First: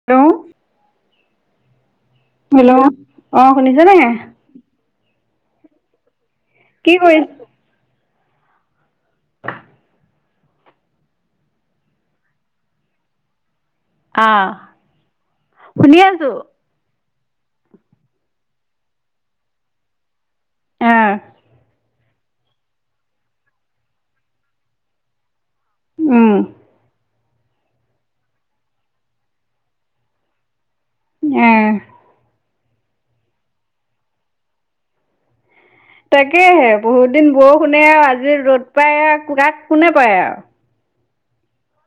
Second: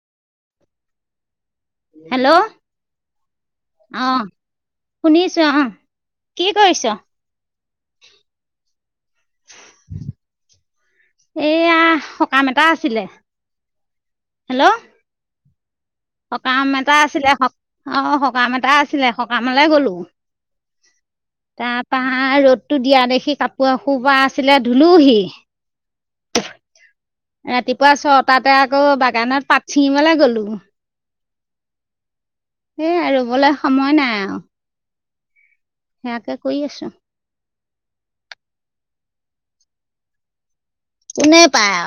[unintelligible] Hello! অ শুনিছে নে অহ, শুনিছো অহ। কি কৰিছ'? [inaudible] এইয়া সকাম এটা আছিলে। আ হেল্ল' শুনি আছ সকাম এটা আছিলে স অ, সকাম এটা আছিলে। সকামলে গলো। আহ তা বা ৰ'দতো দিয়া দেখি কাপোৰ এসোপা আছিলে ধুলোহি। উম। ৰাতিপুৱা ছটাতে আকৌ বাগানত পাত ছিঙিবলে গ'লো। উম। সেই ৰুবলে সময় নাই আও। কৰি তাকেহে আছো বহুত দিন বৰষুণে আৱ আজি ৰ'দ পাই [unintelligible] কুৰাত কোনে পায় আৱ। কোনে পায়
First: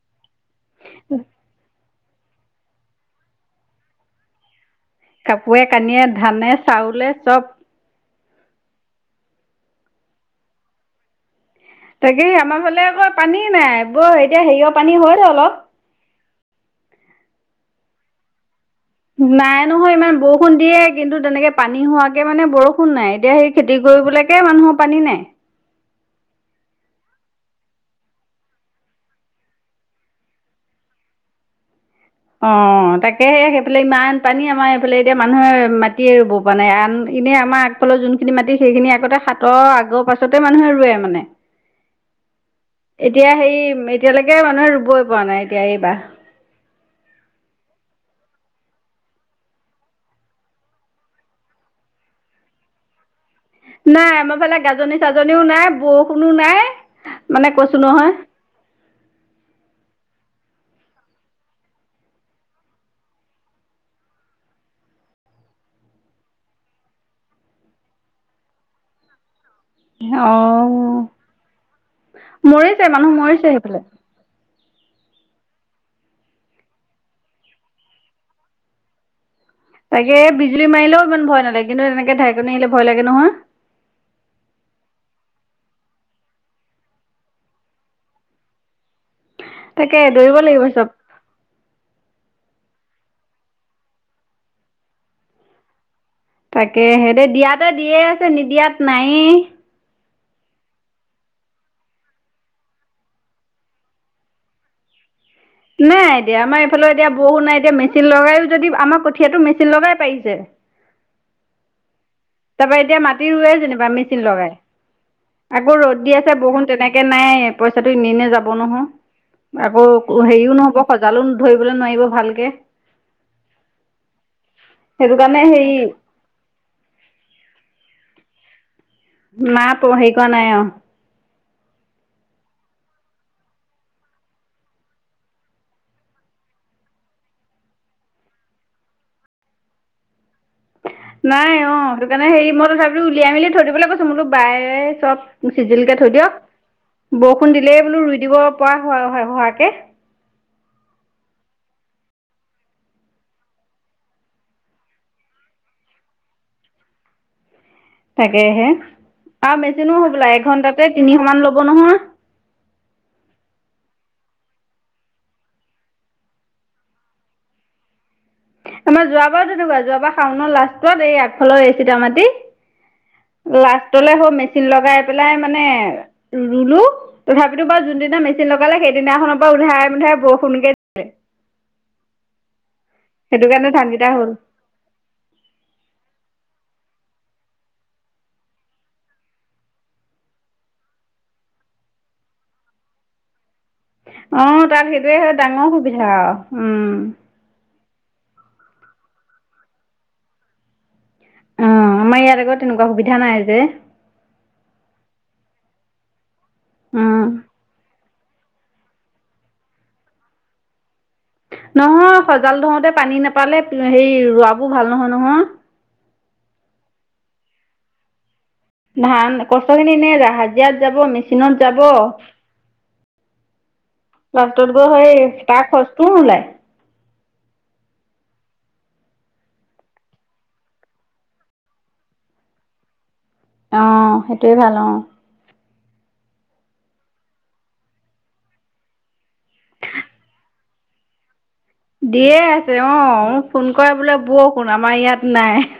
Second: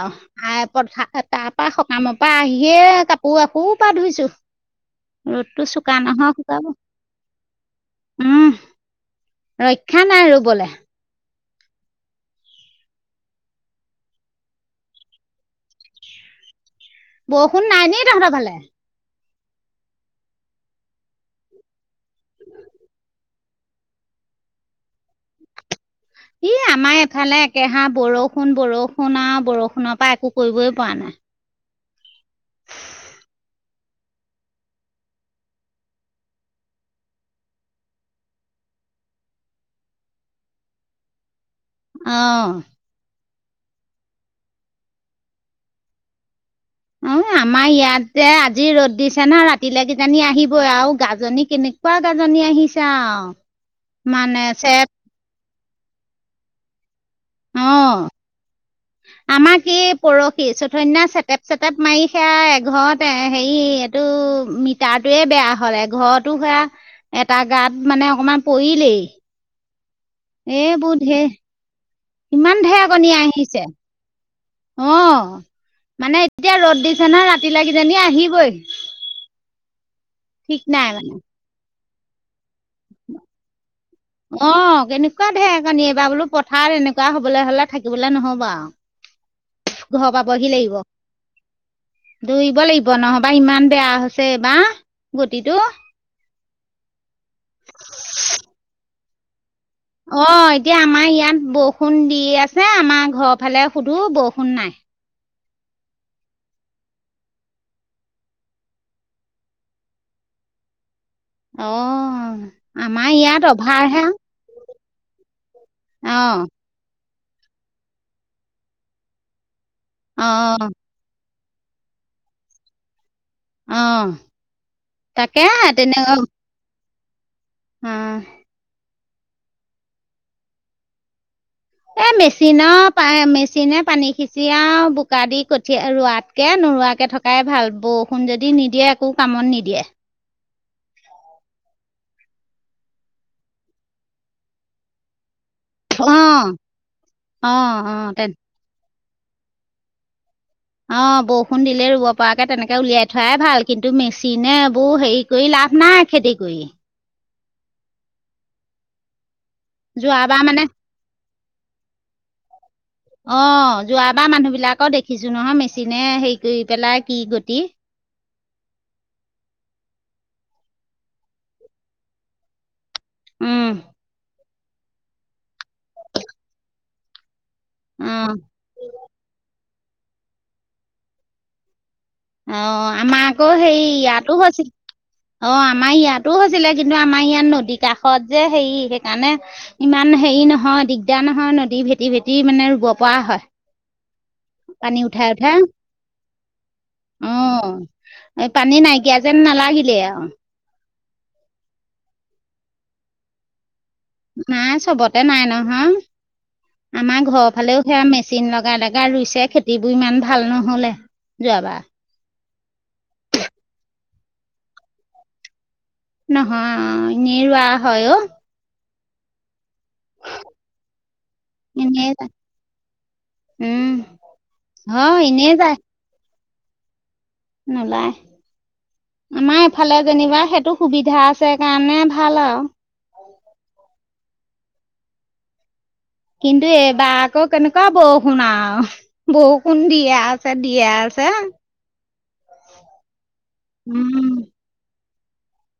আৱ [unintelligible] তা পা হ কাম পা আহিয়ে কাপো এহোপা ধুইছো। কাপোৰে ৰ'দটো চোকা কানিয়ে নহয় ধানে শুকাব। চাউলে চব উম, ৰক্ষা নাই ৰোবলে। তাকেহে আমাৰ ফালে আকৌ পানীয়ে নাই। বৈ এতিয়া হেইঅ' পানী হয়ত অলপ। বৰষুণ নাই নি তহঁতৰ ফালে? নাই নহয় ইমান বৰষুণ দিয়ে কিন্তু তেনেকে পানী হোৱাকে মানে বৰষুণ নাই। এতিয়া সেই খেতি কৰিবলৈকে মানুহ পানী নাই। ই আমাৰ এফালে একেহাৰ বৰষুণ বৰষুণ আ বৰষুণৰ পা একো কৰিবই পৰা নাই। অ তাকেহে সেইফালে ইমান পানী আমাৰ সেইফালে এতিয়া মানুহে মাটিয়ে ৰুব পৰা নাই আন এনেই আমাৰ ফালৰ যোনখিনি মাটি সেইখিনি আগতে সাতৰ আগৰ পাছতে মানুহে ৰুৱে মানে অ এতিয়া হেৰি এতিয়ালৈকে মানুহে ৰুবই পৰা নাই এতিয়া এইবাৰ অ আমাৰ ইয়াতে আজি ৰ'দ দিছে ন ৰাতিলৈ কিজানি আহিবই আৰু গাজনী কেনে কুৱা গাজনী আহিছে আও নাই আমাৰ ফালে গাজনী - চাজনীও নাই বৰষুণো নাই মানে কৈছো অ', নহয় [inaudible] আমাৰ কি পৰশি চথা দিনা চেটেপ-চেটেপ মাৰি সেয়া এঘৰত এ হেৰি টো মিটাৰটোয়ে বেয়া হ'লে এঘৰতো সেয়া এটা গাত মানে অকণমান পৰিলেই অ' এইবোৰ ঢেৰ ইমান মৰিছে মানুহ ঢেৰকণী মৰিছে আহিছে সেইফালে। অ মানে এতিয়া ৰ'দ দিছে নহয় ৰাতি লৈ কিজানি আহিবই তাকে ঠিক বিজুলী নাই মাৰিলেও মানে। ইমান ভয় নালাগে কিন্তু তেনেকে ঢাৰেকনি আহিলে ভয় লাগে নহয় অ কেনেকুৱা ঢেৰকণী এইবাৰ বোলো পথাৰত এনেকুৱা হবলে হলে থাকিবলে নহব আৰু তাকে ঘৰ দৌৰিব পাবহি লাগিব চব দৌৰিব লাগিব নহবা ইমান বেয়া হৈছে এইবাৰ গতিটো তাকে সে দেই দিয়াতে দিয়ে আছে নিদিয়াত নাইয়ে অ এতিয়া আমাৰ ইয়াত বৰষুণ দি আছে আমাৰ ঘৰৰ ফালে সুধো বৰষুণ নাই নাই এতিয়া আমাৰ এইফালে এতিয়া বৰষূণ নাই এতিয়া মেচিন লগায়ো যদি আমাৰ কঠীয়াটো মেচিন লগাই পাৰিছে অ তাপা এতিয়া আমাৰ মাটি ইয়াত ৰুৱে যেনিবা অভাৰহে মেচিন লগাই আকৌ ৰ'দ দি আছে অ', বৰষুণ তেনেকে নাই পইচাটো এনে এনে যাব নহয় আকৌ হেৰিও অ', নহ'ব সজালো ধৰিবলে নোৱাৰিব ভালকে অ সেইটো কাৰণে তাকে হেৰি তেনে উম নাই প হেৰি কৰা নাই আৰু এ মেচিনৰ পা মেচিনে পানী সিচি আৰু বোকা দি কঠিয়া ৰোৱাত এ নোৰোৱাকে থকাই ভাল বৰষুণ যদি নিদিয়ে একো কামত নিদিয়ে নাই অ সেইটো কাৰণে হেৰি মই তথাপিতো উলিয়াই মেলি থৈ দিবলৈ কৈছো মইতো বায়ে চব চিজিলকে থৈ দিয়ক অঁ বৰষুণ অঁ দিলেই বোলো অঁ ৰুই তেন দিব পৰা হয় হয় হোৱাকে অ বৰষুণ দিলে ৰুব পৰাকে তেনেকে উলিয়াই থোৱাই ভাল কিন্তু মেচিনে এইবোৰ হেৰি কৰি লাভ নাই খেতি কৰি তাকেহে আৰু মেচিনো হবলা যোৱাবাৰ মানে এঘন্টাতে তিনিশ মান ল'ব নহয় অ যোৱাবাৰ মানুহ বিলাকৰ দেখিছো নহয় মেচিনে হেৰি কৰি পেলাই কি গতি আমাৰ যোৱাবাৰ তেনেকুৱা যোৱাবাৰ শাওনৰ লাষ্টত এই আগফালৰ এই চিতা মাটি অঁ লাষ্টলে হ' মেচিন লগাই পেলাই মানে ৰুলো তথাপিতো বাও যোনদিনা অঁ মেচিন লগালে সেইদিনাখনৰ পৰা উধাই মূধাই বৰষুণকে অ আমাৰ সেইটো আকৌ কাৰণে হেৰি ধানকেইটা হ'ল ইয়াতো হৈছিল অ আমাৰ ইয়াতো হৈছিলে কিন্তু আমাৰ ইয়াত নদী কাষত যে হেৰি সেইকাৰণে ইমান হেৰি নহয় দিগদাৰ নহয় নদী ভেটি ভেটি মানে ৰুব পৰা হয় অঁ তাত পানী উঠাই সেইটোৱে ডাঙৰ সুবিধা আৰু অঁ এ পানী নাইকিয়া যেন নালাগিলে আৰু অ আমাৰ ইয়াত আকৌ তেনেকুৱা সুবিধা নাই যে নাই চবতে নাই নহয় উম আমাৰ ঘৰৰ ফালেও সেয়া মে চিন লগাই লগাই ৰুইছে খেতিবোৰ ইমান ভাল নহ'লে। যোৱাবাৰ নহয় সজাল ধৰোতে পানী নাপালে হেৰি ৰোৱাবোৰ ভাল নহয় নহয়। নহয় এনেই ৰোৱা হয় অ। ধান, কষ্টখিনি এনেই হাজিৰাত যাব, মেচিনত যাব এনেই উম লাষ্টত গৈ হয় সেই এনেই তাৰ যায় খৰচটোও নোলায়। নোলায়। আমাৰ এইফালে যেনিবা সেইটো সুবিধা আছে কাৰণে ভাল আও। অঁ, সেইটোৱে ভাল অঁ। কিন্তু এইবাৰ আকৌ কেনেকুৱা বৰষুণ আও। বৰষুণ দিয়ে আছে, দিয়ে আছে। দিয়ে আছে অঁ, ফোন কৰে বোলে উম বৰষুণ আমাৰ ইয়াত নাই।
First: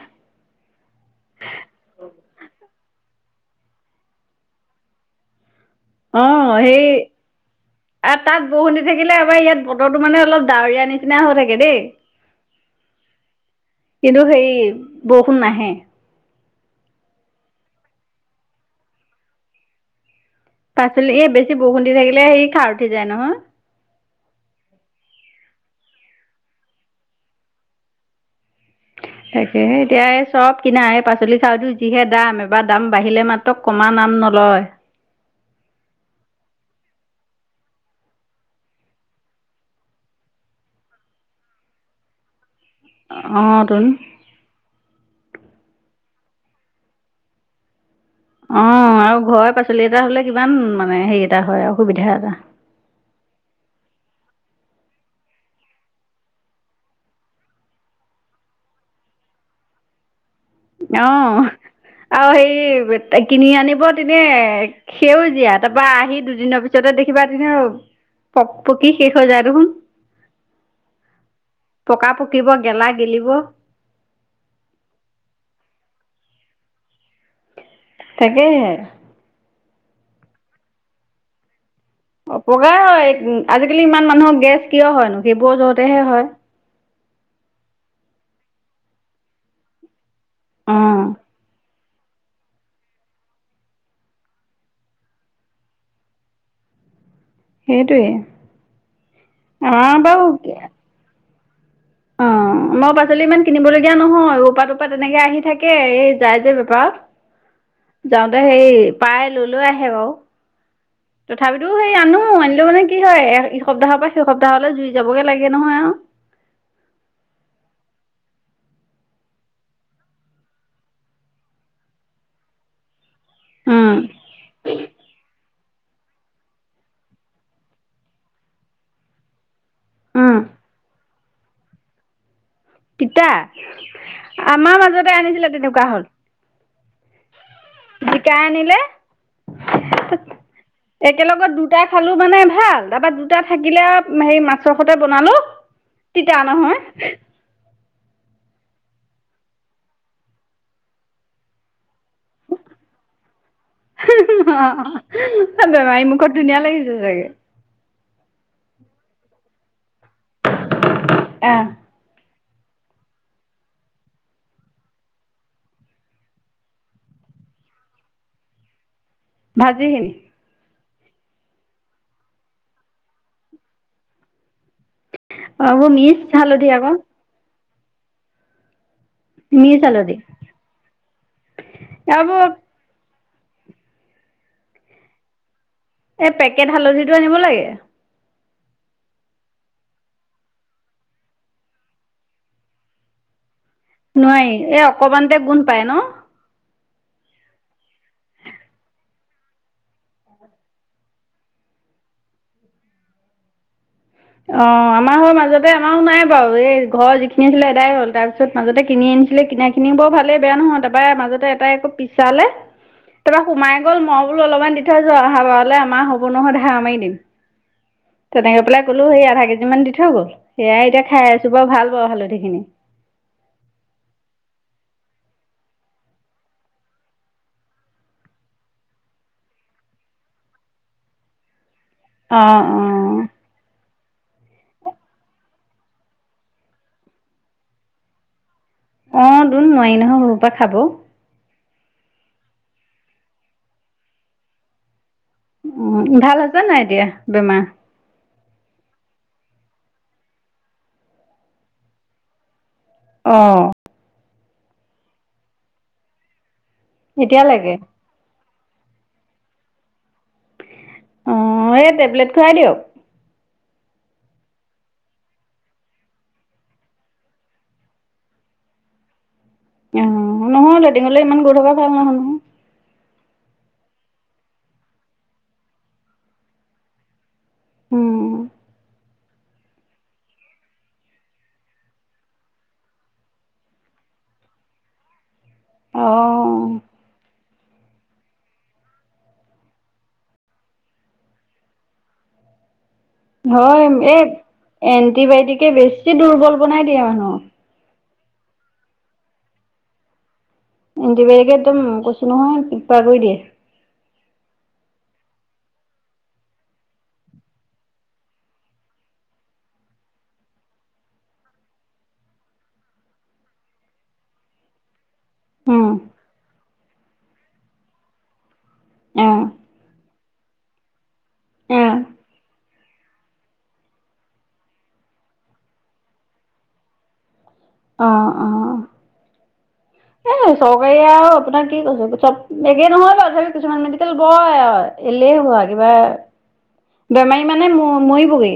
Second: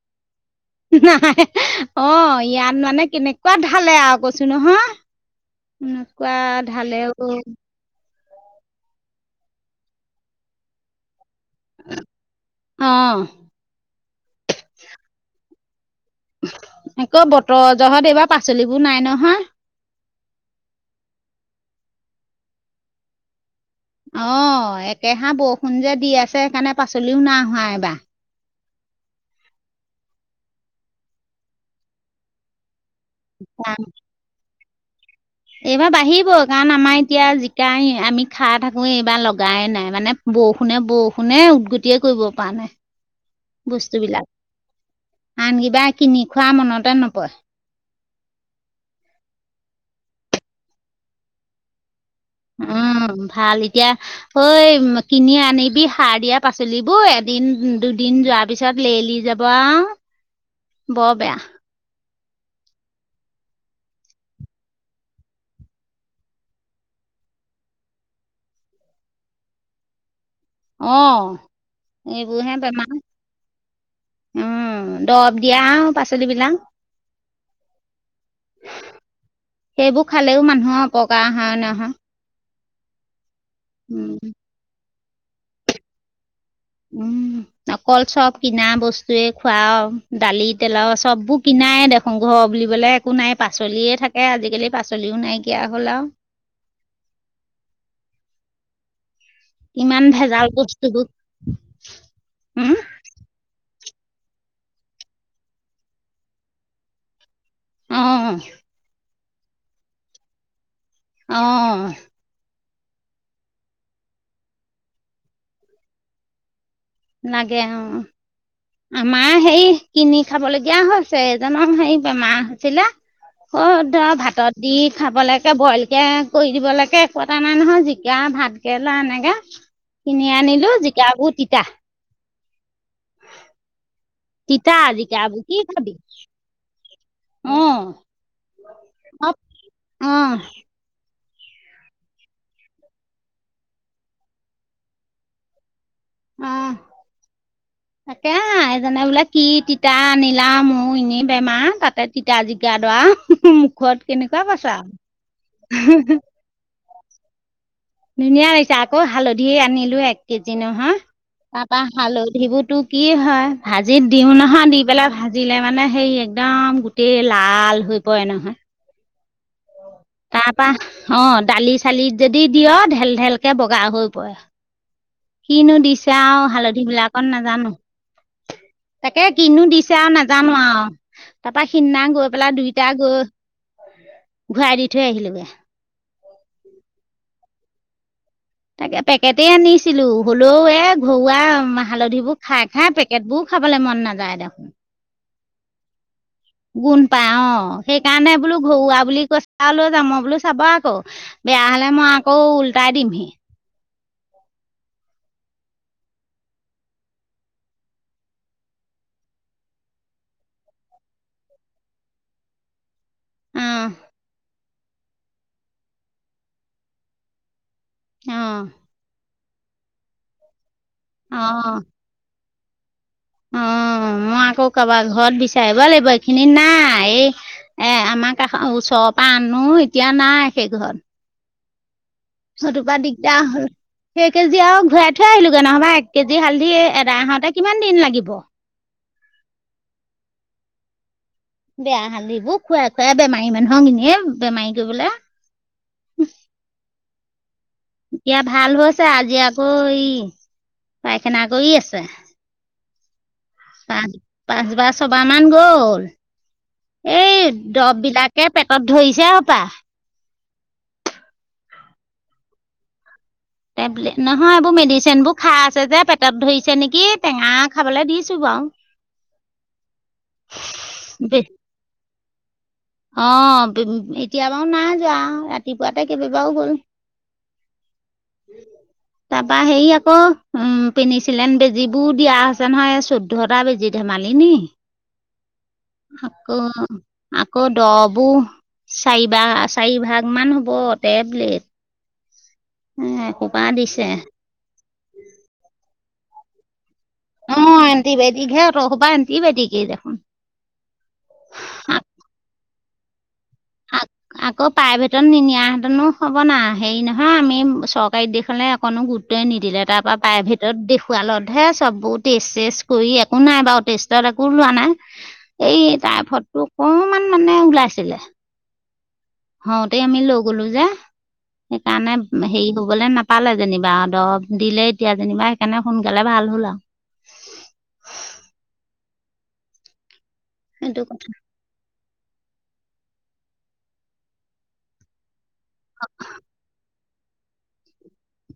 না হাঁ হাঁ য় অঁ ইয়াত মানে কেনেকুৱা ঢালে আও কৈছো নহয়। এনেকুৱা অঁ সেই ঢালে অও। আৰু তাত বৰষুণ দি থাকিলে আমাৰ ইয়াত বতৰতো মানে অলপ ডাৱৰীয়া নিচ চিনা হৈ থাকে দেই কিন্তু সেই বৰষুণ নাহে। আকৌ বতৰ জহত এইবাৰ পাচলিবোৰ নাই নহয়। পাচলি এই বেছি বৰষুণ দি থাকিলে সেই খাৰ উঠি যায় নহয়। অঁ, একেহা বৰষুণ যে দি আছে সেইকাৰণে পাচলিও নাই হোৱা এবাৰ। তাকে এতিয়া এই চব কিনা এই পাচলি- চাচলিৰ যিহে দাম। কিবা দাম বাঢ়িলে মাত্ৰ কমা নাম নলয়। এইবাৰ বাঢ়িব কাৰণ আমাৰ এতিয়া জিকাই আমি খাই থাকো। এইবাৰ লগাই নাই মানে বৰষুণে, বৰষুণে উদগতিয়ে কৰিব পৰা নাই অঁ তোন বস্তুবিলাক। আন কিবা কিনি খোৱা মনতে নপৰে। অঁ, আৰু ঘৰৰে পাচলি এটা হ'লে কিমান মানে হেৰি এটা হয় আও সুবিধা এটা। উম, ভাল। এতিয়া অ এই কিনি আনিবি সাৰ দিয়া পাচলিবোৰ এদিন, দুদিন যোৱা পিছত লেৰেলি যাব আৰু বৰ বেয়া অঁহ্, আৰু হেৰি কিনি আনিব দিলে। সেউজীয়া তাৰপৰা আহি দুদিনৰ পিছতে দেখিবা তেতিয়া পক্ পকি শেষ হৈ যায় দেখোন। অ পকা পকিব, এইবোৰহে গেলা বেমাৰ গেলিব। উম, দৰব দিয়া আৰু পাচলিবিলাক। তাকেহে। সেইবোৰ খালেও মানুহৰ অপকাৰ হয় নহয়। অপকাই হয়। ওঁ আজিকালি ইমান উম মানুহৰ গেছ কিয় হয়নো সেইবোৰৰ জহতেহে হয়। উম, অকল চব কিনা বস্তুৱে খোৱা আও। দালি, অ তেলৰ আৰু চববোৰ কিনায় দেখ ঘৰ বুলিবলৈ একো নাই পাচলিয়ে থাকে আজিকালি পাচলিও নাইকিয়া হ'ল আও। সেইটোৱে। আমাৰ ইমান বাৰু ভেজাল অ বস্তুবোৰ, হুঁহ। শাক পাচলি ইমান কিনিবলগীয়া নহয়। অপা-তপাত তেনেকে আহি থাকে এই যায় যে বেপাৰত। অ', যাওঁতে হেৰি পাই লৈ লৈ আহে বাৰু। তথাপিটো সেই অ', আনো আনিলো মানে কি হয়? এ এ হি সপ্তাহৰ পৰা সিসপ্তাহলৈ জুৰি যাবগে লাগে নহয় আৰু। নাগে অঁ। আমাৰ সেই কিনি খাবলগীয়া হৈছে এইজনৰ হেৰি বেমাৰ হৈছিলে। অঁ উম ধৰা ভাতত দি খাবলৈকে বইল কে। কৰি দিবলৈকে একো এটা নাই নহয় জিকা, ভাতকেৰেলা এনেকে। কিনি উম আনিলো জিকাবোৰ তিতা। তিতা! তিতা আমাৰ মাজতে জিকাবোৰ আনিছিলে কি তেনেকুৱা খাবি? হ'ল অ', জিকাই আনিলে- অ', অ', একেলগত দুটা খালোঁ মানে ভাল তাৰপৰা দুটা থাকিলে হেৰি মাছৰ সৈতে বনালোঁ- তিতা অ', নহয়। তাকে হা, এইজনে বোলে কি তিতা আনিলা মোৰ এনেই বেমাৰ তাতে- তিতা জিকা দৰা। বেমাৰী মুখত ধুনীয়া লাগিছে চাগে। ধুনীয়া লাগিছে আকৌ হালধি আনিলো এক কেজি নহয় আহ তাৰপা- হালধিবোৰতো কি হয়, ভাজিত দিও নহয় দি পেলাই ভাজিলে মানে সেই একদম- গোটেই লাল হৈ পৰে নহয়। ভাজিহি। তাৰ পৰা অঁ দালি চালি যদি দিয় ঢেল ঢেল কে বগা হৈ পৰে। অ কিনো এইবোৰ দিছে মিচ আৰু হালধি আকৌ বিলাকত নাজানো। তাকে কিনো মিচ দিছে আৰু হালধি নাজানো আৰু তাৰপা সিদিনা গৈ এইবোৰ পেলাই দুই- গৈ ঘূৰাই দি থৈ আহিলোগে। এই পেকেট হালধিটো আনিব লাগে। তাকে পেকেটেই আনিছিলো হ'লেও এ ঘৰুৱা হালধিবোৰ খাই খাই পেকেট বোৰ খাবলৈ মন নাই। নোৱাৰি, এই অকণমানতে গুণ পায় ন। গুণ পাই অঁ। সেইকাৰণে বোলো ঘৰুৱা বুলি কৈছা, লৈ যাম মই বোলো চাব আকৌ। বেয়া হ'লে মই আকৌ উল্টাই দিম। অঁ আমাৰ হৈ মাজতে আমাৰো নাই বাৰু, এই ঘৰ যিখিনি আছিলে এদাই হ'ল। তাৰপি- পিছত মাজতে কিনি আনিছিলে, কিনা খিনি বাৰু ভালেই বেয়া নহয়। তাৰপৰা মাজতে এটাই আকৌ পিছালে - তাৰপৰা সোমাই অ', গ'ল, মই বোলো অলপমান দি থৈ যোৱা আহা বাৰলৈ আমাৰ হ'ব নহয় ধাৰ মাৰি দিম। তেনেকে অ', পেলাই ক'লো সেই আধা কেজি মান দি থৈ গ'ল। সেয়াই এতিয়া খাই আছো বাৰু অ'। ভাল বাৰু হালধি খিনি। অ', [inaudible] মই আকৌ কাৰবাৰ ঘৰত বিচাৰিব লাগিব এইখিনিত নাই। এই - এ আমাৰ কাষ ওচৰৰ পৰা আনো এতিয়া নাই সেইটো ঘৰত। অঁ সেইটোপা অঁ দিগদাৰ হ'ল। সেই কেজি আৰু ঘূৰাই থৈ আহিলোগে, নহ'বা এক কেজি হালধি এদাই হওঁতে কিমান দিন লাগিব। অঁ দোন নোৱাৰি নহয় সৌসোপা খাব। বেয়া হালধিবোৰ খুৱাই খুৱাই বেমাৰী মানুহক এনে বেমাৰী কৰিবলে। উম, ভাল হৈছে নে নাই এতিয়া বেমাৰ। এতিয়া ভাল হৈছে, আজি আকৌ এই পাইখানা কৰি আছে। অঁ। পাঁচ পাঁচবাৰ ছবাৰ মান গ'ল, এই এতিয়ালৈকে দব বিলাক - কে পেটত ধৰিছে হপাই। হয়ে টেবলেট খুৱাই দিয়ক। টেবলেট নহয় এইবোৰ মেডিচিনবোৰ খাই আছে যে পেটত ধৰিছে নেকি, টেঙা খাবলৈ দিছোঁ বাৰু। অঁ নহয় লেটিঙলৈ ইমান গৈ থকা ভাল নহয় নহয়। অঁ এতিয়া বাৰু নাই যোৱা, ৰাতিপুৱাতে কেইবাবাৰো গ'ল। উম, [unintelligible] তাপা হেৰি আকৌ উম পিনিছিলেন বেজিবোৰ দিয়া হৈছে নহয় চৌ ধটা বেজি ধেমালি নি আকৌ অ' আকৌ দ'বো চাৰিবাগ চাৰিভাগ মান হ'ব টেবলেট এ এসোপা হয় দিছে এ এণ্টিবায়টিকে বেছি দুৰ্বল বনাই দিয়ে মানুহক অ এণ্টিবায়টিক হে অতহোপা এণ্টিবায়টিকেই দেখোন এণ্টিবায়টিকে একদম কৈছো নহয় কিবা কৰি দিয়ে আকৌ প্ৰাইভেটত নিনিয়াহেঁতেনো হ'ব না হেৰি নহয় আমি চৰকাৰীত দেখোৱালে। অকণো গুৰুত্বই নিদিলে তাৰ পৰা প্ৰাইভেটত দেখুৱালতহে চববোৰ টেষ্ট কৰি একো নাই বাৰু টেষ্টত একো উলোৱা নাই। এই উম। তাই ফটো অকমান মানে ওলাইছিলে। অ' হওঁতেই আমি লৈ গলো যে অ' সেইকাৰণে হেৰি শুবলে নাপালে যেনিবা দৱ দিলে এতিয়া যেনিবা সেইকাৰণে সোনকালে ভাল হ'ল আৱ অ অ এ চৰকাৰী সেইটো আৰু আপোনাক কি কৈছে চব একে নহয় বাৰু তথাপি কিছুমান মেডিকেল বৰ এ এলেহুৱা কিবা বেমাৰী মানে ম মৰিবগৈ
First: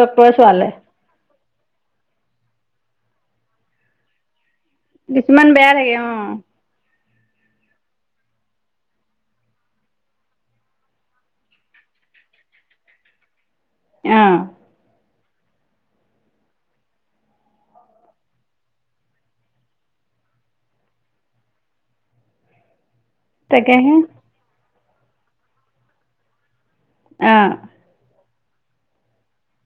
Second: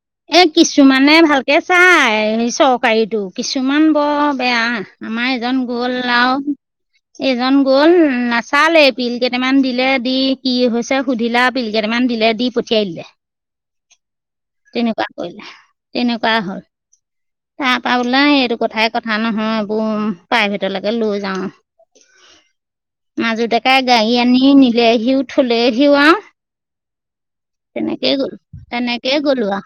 ডক্তৰে এ চোৱালে কিছুমানে ভালকে চাই চৰকাৰীটো কিছুমান বৰ বেয়া। আমাৰ কিছুমান এজন বেয়া থাকে গ'ল আও। [inaudible] এইজন গ'ল নাচালেই পিল কেইটামান দিলে দি কি হৈছে সুধিলে আও পিল কেইটামান দিলে দি পঠিয়াই দিলে অহ এনেকোৱা কৰিলে তেনেকুৱা হ'ল। তাৰপা ওলাই এইতো কথাই কথা নহয় বোম প্ৰাইভেটলৈকে লৈ যাওঁ [unintelligible] মাজু ডেকাই তাকেহে গাড়ী আনি নিলেহিও থলেহিও আৱ অ তেনেকেই গল তেনেকেই গলো আও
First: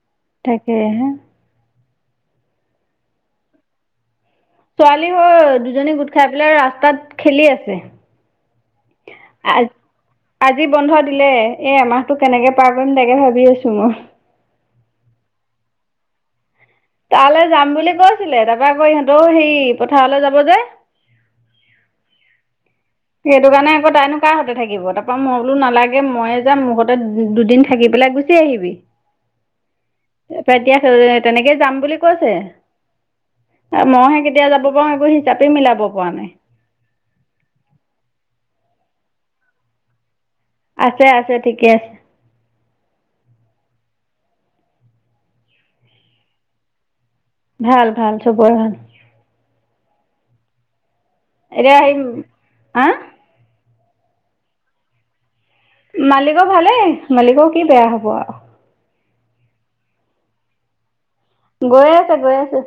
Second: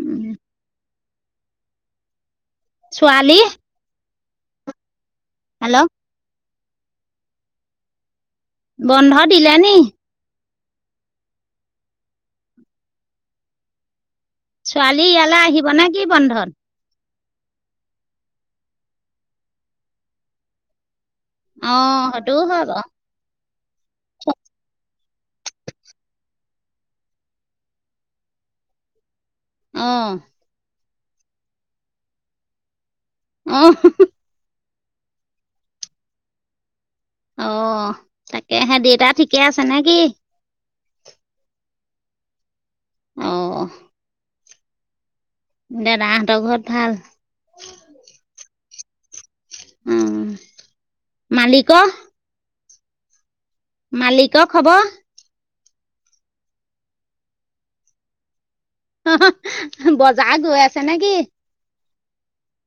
উম তাকেহে ছোৱালী ছোৱালী হৈ হেল্ল' দুজনী গোট খাই পেলাই ৰাস্তাত খেলি আছে বন্ধ দিলে নি? আজি বন্ধ দিলে এ এমাহটো কেনেকে পাৰ কৰিম তাকে ভাবি আছো মই ছোৱালী ইয়ালে আহিব নে কি বন্ধত? তাৰলে যাম বুলি কৈছিলে তাপা আকৌ ইহঁত হেৰি পথাৰলৈ যাব যে অ সেইটোও হয় বাঅ সেইটো কাৰণে আকৌ তাইনো কাৰ হঁতে থাকিব, তাপা মই বোলো নালাগে মইয়ে যাম মোৰ গতে দুদিন থাকি পেলাই গু চি আহিবি অ এ এতিয়া তেনেকে যাম বুলি কৈছে অ', মইহে কে তিয়া যাব পাও সেইবোৰ হিচাপে মিলাব পৰা নাই অ তাকেহে দেতা ঠিকে আছে নে কি? আছে আছে ঠিকে অ দেদাহঁত ঘত ভাল? ভাল ভাল চবৰে ভাল। উম। এতিয়া মালিকৰ, সেই হা? মালিকৰ খবৰ? মালিকৰ ভালেই মালিকৰ কি বেয়া হ'ব আৰু। বজাৰ গৈ আছে নেকি? গৈ আছে, গৈ আছে।